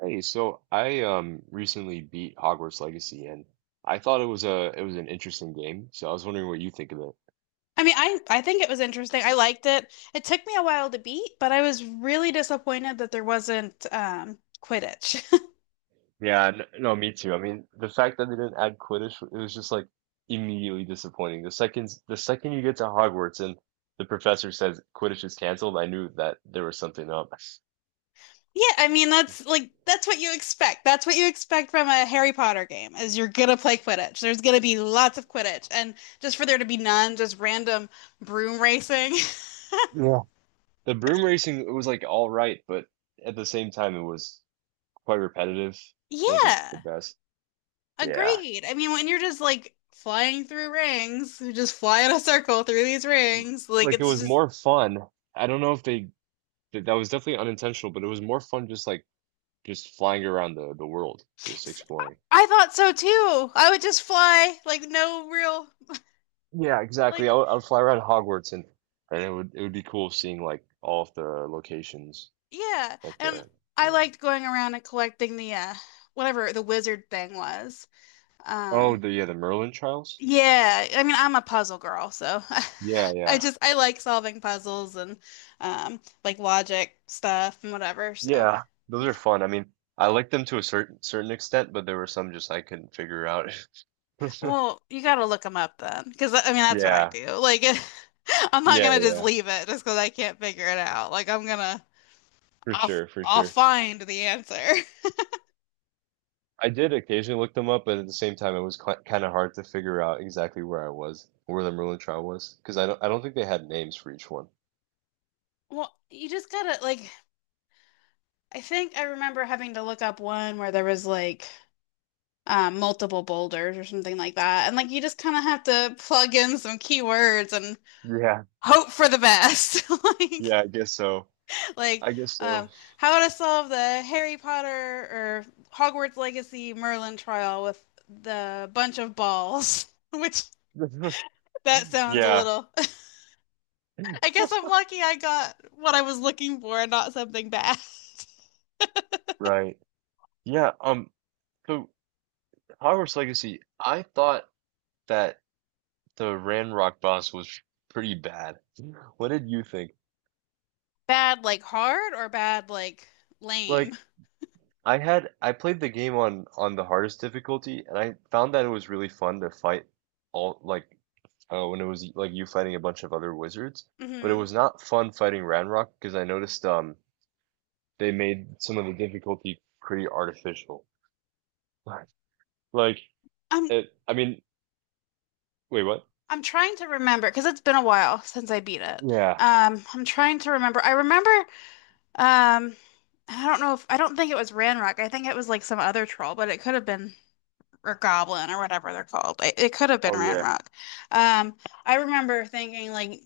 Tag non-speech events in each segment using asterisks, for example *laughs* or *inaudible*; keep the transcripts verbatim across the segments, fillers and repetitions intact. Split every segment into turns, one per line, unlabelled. Hey, so I um recently beat Hogwarts Legacy and I thought it was a it was an interesting game. So I was wondering what you think of it.
I mean, I I think it was interesting. I liked it. It took me a while to beat, but I was really disappointed that there wasn't um Quidditch. *laughs*
Yeah, n- no, me too. I mean, the fact that they didn't add Quidditch, it was just like immediately disappointing. The second the second you get to Hogwarts and the professor says Quidditch is canceled, I knew that there was something up.
Yeah, I mean that's like that's what you expect. That's what you expect from a Harry Potter game is you're gonna play Quidditch. There's gonna be lots of Quidditch, and just for there to be none, just random broom racing. *laughs*
Yeah. The broom racing, it was like all right, but at the same time, it was quite repetitive. Wasn't the
Yeah,
best. Yeah.
agreed. I mean, when you're just like flying through rings, you just fly in a circle through these rings, like
Like it
it's
was
just
more fun. I don't know if they Th- That was definitely unintentional, but it was more fun just like just flying around the the world, just exploring.
I thought so too. I would just fly, like no real,
Yeah, exactly.
like
I would, I would fly around Hogwarts and and it would it would be cool seeing like all of the locations,
yeah.
like
And
the
I
yeah.
liked going around and collecting the uh whatever the wizard thing was.
Oh,
Um
the yeah, the Merlin trials?
yeah, I mean I'm a puzzle girl, so. *laughs*
Yeah,
I
yeah.
just I like solving puzzles and um like logic stuff and whatever. So,
Yeah, those are fun. I mean, I liked them to a certain certain extent, but there were some just I couldn't figure out. *laughs*
well, you got to look them up then, because I mean that's what I
Yeah,
do. Like, *laughs* I'm not
yeah,
gonna just
yeah,
leave it just because I can't figure it out. Like I'm gonna
for
I'll
sure, for
I'll
sure.
find the answer. *laughs*
I did occasionally look them up, but at the same time, it was kind of hard to figure out exactly where I was, where the Merlin trial was, because I don't, I don't think they had names for each one.
Well, you just gotta, like, I think I remember having to look up one where there was like, um, multiple boulders or something like that, and like you just kind of have to plug in some keywords and
Yeah,
hope for the best. *laughs* like
yeah, I guess so.
like
I guess so.
um, how to solve the Harry Potter or Hogwarts Legacy Merlin trial with the bunch of balls, *laughs* which
*laughs*
that sounds a
Yeah,
little. *laughs* I guess I'm
*laughs*
lucky I got what I was looking for, and not something bad. *laughs*
right. Yeah, um, so Hogwarts Legacy, I thought that the Ranrock boss was pretty bad. What did you think?
Bad like hard or bad like lame?
Like, I had I played the game on on the hardest difficulty, and I found that it was really fun to fight all like uh, when it was like you fighting a bunch of other wizards. But it
Hmm.
was not fun fighting Ranrock because I noticed um they made some of the difficulty pretty artificial. *laughs* Like
I'm
it, I mean, wait, what?
I'm trying to remember because it's been a while since I beat it.
Yeah.
Um, I'm trying to remember. I remember, um I don't know if I don't think it was Ranrock. I think it was like some other troll, but it could have been, or Goblin or whatever they're called. It, it could have been
Oh yeah.
Ranrock. Um, I remember thinking, like,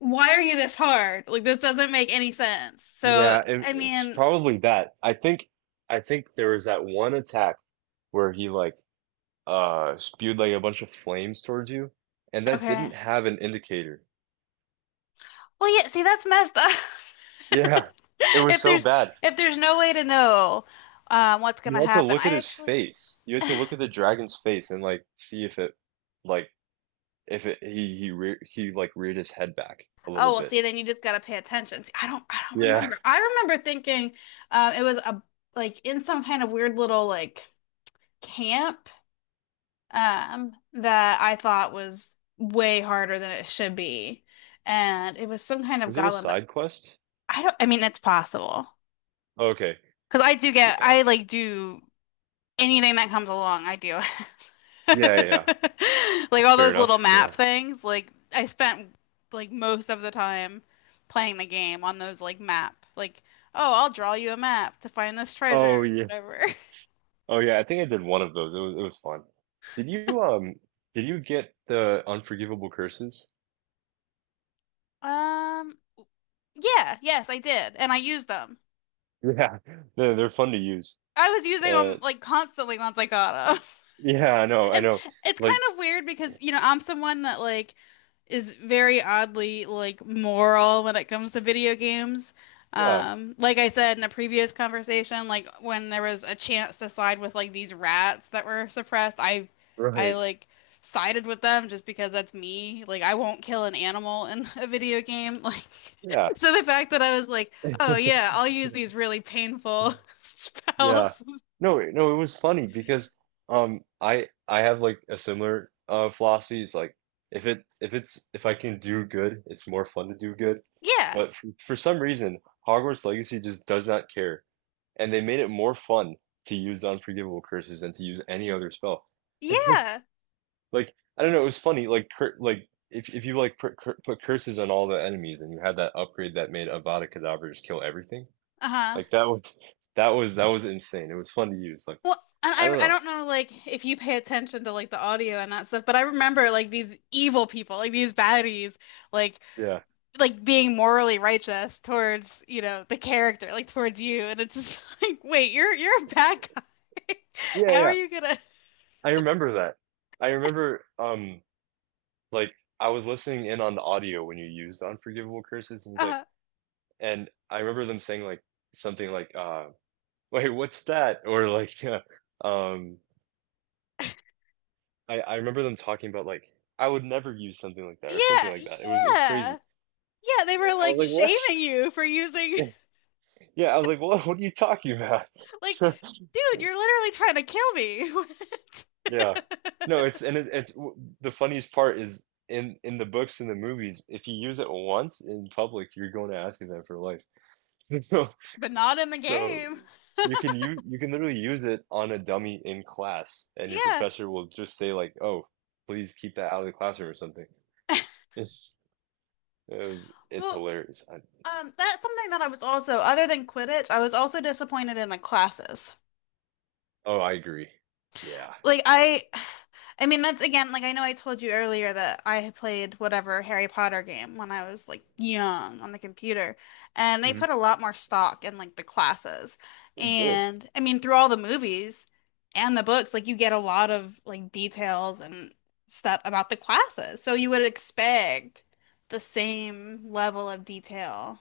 why are you this hard? Like this doesn't make any sense. So
Yeah, it,
I
it's
mean,
probably that. I think I think there was that one attack where he like uh spewed like a bunch of flames towards you, and that
okay.
didn't have an indicator.
Well, yeah, see, that's messed up. *laughs*
Yeah. It was
If
so
there's
bad.
if there's no way to know, uh, what's
You
gonna
had to
happen,
look at
I
his
actually
face. You had to look at the dragon's face and like see if it like if it he he re he like reared his head back a
oh
little
well,
bit.
see, then you just gotta pay attention. See, I don't I don't
Yeah.
remember. I remember thinking, uh, it was a, like, in some kind of weird little, like, camp, um, that I thought was way harder than it should be, and it was some kind of
Was it a
goblin. But
side quest?
I don't. I mean, it's possible
Okay.
because I do get
Yeah.
I like do anything that comes along. I do. *laughs*
Yeah, yeah, yeah.
*laughs* Like all
Fair
those little
enough.
map
Yeah.
things, like I spent like most of the time playing the game on those, like, map. Like, oh, I'll draw you a map to find this treasure,
Oh yeah.
whatever. *laughs*
Oh yeah, I think I did one of those. It was it was fun. Did you um did you get the unforgivable curses? *laughs*
Um, yeah, yes, I did, and I used them.
Yeah. They're they're fun to use.
I was using
Uh
them, like, constantly once I got them.
yeah, I know, I
And
know.
it's
Like
kind of weird because, you know, I'm someone that, like, is very oddly, like, moral when it comes to video games.
yeah,
Um, like I said in a previous conversation, like when there was a chance to side with like these rats that were suppressed, I I
right.
like sided with them just because that's me. Like I won't kill an animal in *laughs* a video game. *laughs* Like,
Yeah.
so the fact that I was like, "Oh yeah, I'll
*laughs*
use these really painful *laughs*
Yeah.
spells."
No, it- no, it was funny because um I I have like a similar uh philosophy. It's like if it if it's if I can do good, it's more fun to do good.
Yeah.
But for, for some reason, Hogwarts Legacy just does not care. And they made it more fun to use unforgivable curses than to use any other spell. *laughs*
Yeah.
Like I don't know, it was funny. Like cur like if if you like put, cur put curses on all the enemies and you had that upgrade that made Avada Kedavra just kill everything,
Uh-huh.
like that would that was that was insane. It was fun to use. Like
Well, and
I don't
I I
know.
don't know, like, if you pay attention to like the audio and that stuff, but I remember like these evil people, like these baddies, like
Yeah.
like being morally righteous towards, you know, the character, like towards you, and it's just *laughs* like, wait, you're you're a bad guy. *laughs*
Yeah,
How are
yeah.
you gonna,
I remember that. I remember um like I was listening in on the audio when you used Unforgivable Curses and he's like
uh
and I remember them saying like something like uh *laughs* wait, what's that? Or like *laughs* um I I remember them talking about like I would never use something like that or something
yeah,
like that. It was it was
yeah.
crazy.
Yeah, they were
I was
like
like, "What?"
shaming you for using.
*laughs* Yeah, I was like, "What what are you talking about?"
*laughs* Like, dude, you're
*laughs*
literally trying to kill me. *laughs*
Yeah. No, it's and it, it's w- the funniest part is in in the books and the movies, if you use it once in public, you're going to ask them for life. *laughs* So,
But not in the
so
game.
you can you you can literally use it on a dummy in class, and your
Yeah.
professor will just say like, "Oh, please keep that out of the classroom" or something. It's uh, it's
Well,
hilarious. I,
Um, that's something that I was also, other than Quidditch, I was also disappointed in, like, classes.
oh, I agree. Yeah.
Like, I, I mean that's again, like, I know I told you earlier that I had played whatever Harry Potter game when I was like young on the computer, and they
Mhm.
put a lot more stock in, like, the classes,
It did.
and I mean through all the movies and the books, like you get a lot of like details and stuff about the classes, so you would expect the same level of detail.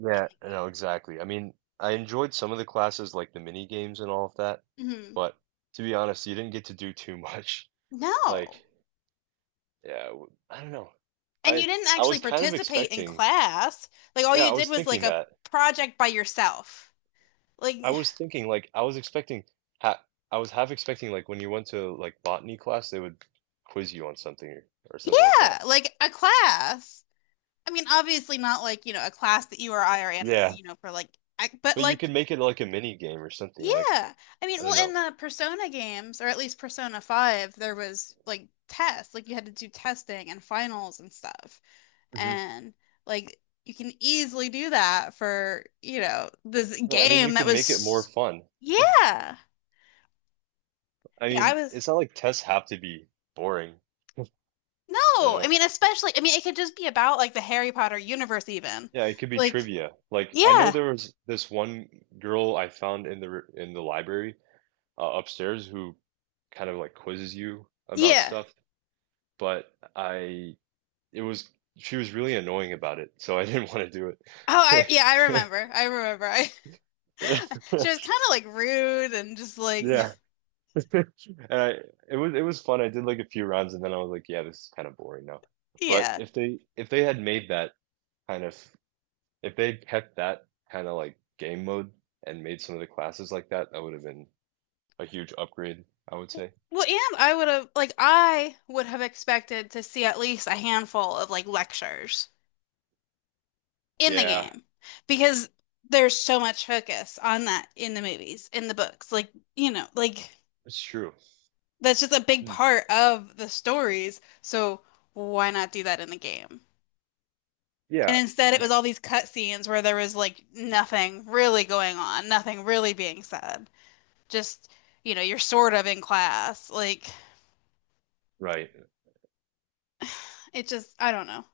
Yeah, no, exactly. I mean, I enjoyed some of the classes, like the mini games and all of that,
Hmm.
but to be honest, you didn't get to do too much. *laughs* Like,
No.
yeah, w- I don't know.
And you
I
didn't
I
actually
was kind of
participate in
expecting,
class. Like all
yeah,
you
I
did
was
was like
thinking
a
that.
project by yourself. Like,
I was thinking like I was expecting ha I was half expecting like when you went to like botany class, they would quiz you on something or, or something like
yeah,
that.
like a class. I mean, obviously not like, you know, a class that you or I are in,
Yeah,
you know, for like, ac- but
but you
like,
could make it like a mini game or something like
yeah. I mean,
I don't
well, in
know.
the Persona games or at least Persona five, there was like tests. Like you had to do testing and finals and stuff.
Hmm
And like you can easily do that for, you know, this
Yeah, I mean, you
game that
could make it more
was
fun. *laughs*
Yeah.
I
Yeah, I
mean,
was
it's not like tests have to be boring. I don't
no, I
know.
mean especially, I mean, it could just be about like the Harry Potter universe even.
Yeah, it could be
Like,
trivia. Like I know
yeah.
there was this one girl I found in the r- in the library uh, upstairs who kind of like quizzes you about
Yeah.
stuff, but I it was she was really annoying about it, so I *laughs* didn't want to do
Oh, I yeah, I
it. *laughs*
remember. I remember. I *laughs* she was kind of like rude and just like,
Yeah. *laughs* And I it was it was fun. I did like a few rounds and then I was like, yeah, this is kind of boring now.
*laughs*
But
yeah.
if they if they had made that kind of If they kept that kind of like game mode and made some of the classes like that, that would have been a huge upgrade, I would say.
Well, and I would have like I would have expected to see at least a handful of like lectures in the
Yeah,
game because there's so much focus on that in the movies, in the books. Like, you know, like
it's true.
that's just a big
Hmm.
part of the stories. So why not do that in the game? And
Yeah,
instead, it
*laughs*
was all these cutscenes where there was like nothing really going on, nothing really being said. Just, you know, you're sort of in class. Like
right.
it just, I don't know.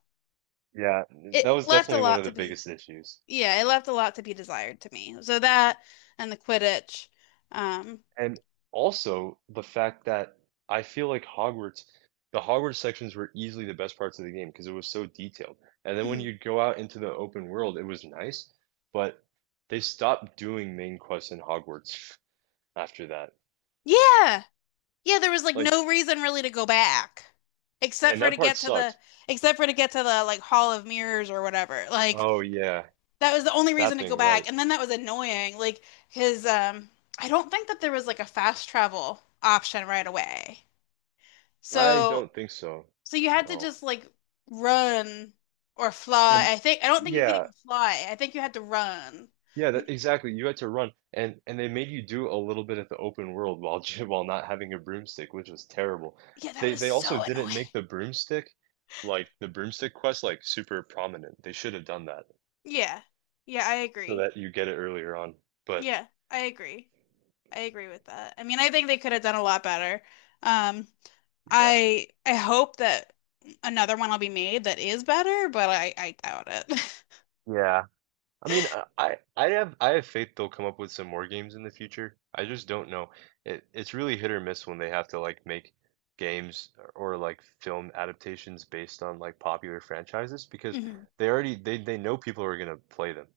Yeah, that
It
was
left a
definitely one
lot
of
to
the
be,
biggest issues.
yeah, it left a lot to be desired to me. So that, and the Quidditch. Um,
And also the fact that I feel like Hogwarts, the Hogwarts sections were easily the best parts of the game because it was so detailed. And then when you'd
*clears throat*
go out into the open world, it was nice, but they stopped doing main quests in Hogwarts *laughs* after that.
yeah. Yeah, there was like
Like
no reason really to go back except
And
for
that
to
part
get to the
sucked.
except for to get to the like Hall of Mirrors or whatever. Like
Oh yeah,
that was the only reason
that
to go
thing,
back.
right?
And then that was annoying. Like, his um I don't think that there was like a fast travel option right away.
I
So
don't think so.
so you had to
No.
just, like, run or fly.
And
I think I don't think you could
yeah,
even fly. I think you had to run.
yeah, that, exactly. You had to run, and and they made you do a little bit of the open world while *laughs* j- while not having a broomstick, which was terrible.
Yeah, that
They
was
they also
so
didn't
annoying.
make the broomstick, like the broomstick quest, like super prominent. They should have done that
Yeah. Yeah, I
so
agree.
that you get it earlier on. But
Yeah, I agree. I agree with that. I mean, I think they could have done a lot better. Um,
yeah.
I I hope that another one will be made that is better, but I I doubt it.
Yeah. I mean, I
*laughs*
I I have I have faith they'll come up with some more games in the future. I just don't know. It it's really hit or miss when they have to like make games or like film adaptations based on like popular franchises because
Mhm.
they already they they know people are gonna play them.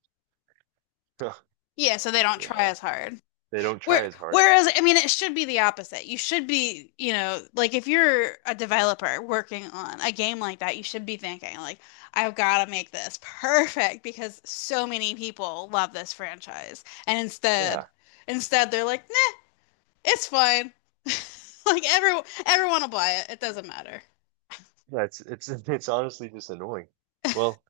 *laughs*
Yeah, so they don't try
Yeah,
as hard.
they don't try
Where,
as hard.
whereas, I mean, it should be the opposite. You should be, you know, like if you're a developer working on a game like that, you should be thinking, like, I've got to make this perfect because so many people love this franchise. And instead,
Yeah,
instead they're like, nah, it's fine. *laughs* Like every everyone will buy it. It doesn't matter.
yeah. It's it's *laughs* it's honestly just annoying. Well,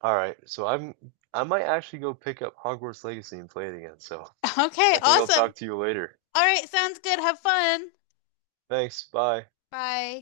all right. So I'm I might actually go pick up Hogwarts Legacy and play it again. So
*laughs* Okay,
I think I'll
awesome.
talk to you later.
All right, sounds good. Have fun.
Thanks. Bye.
Bye.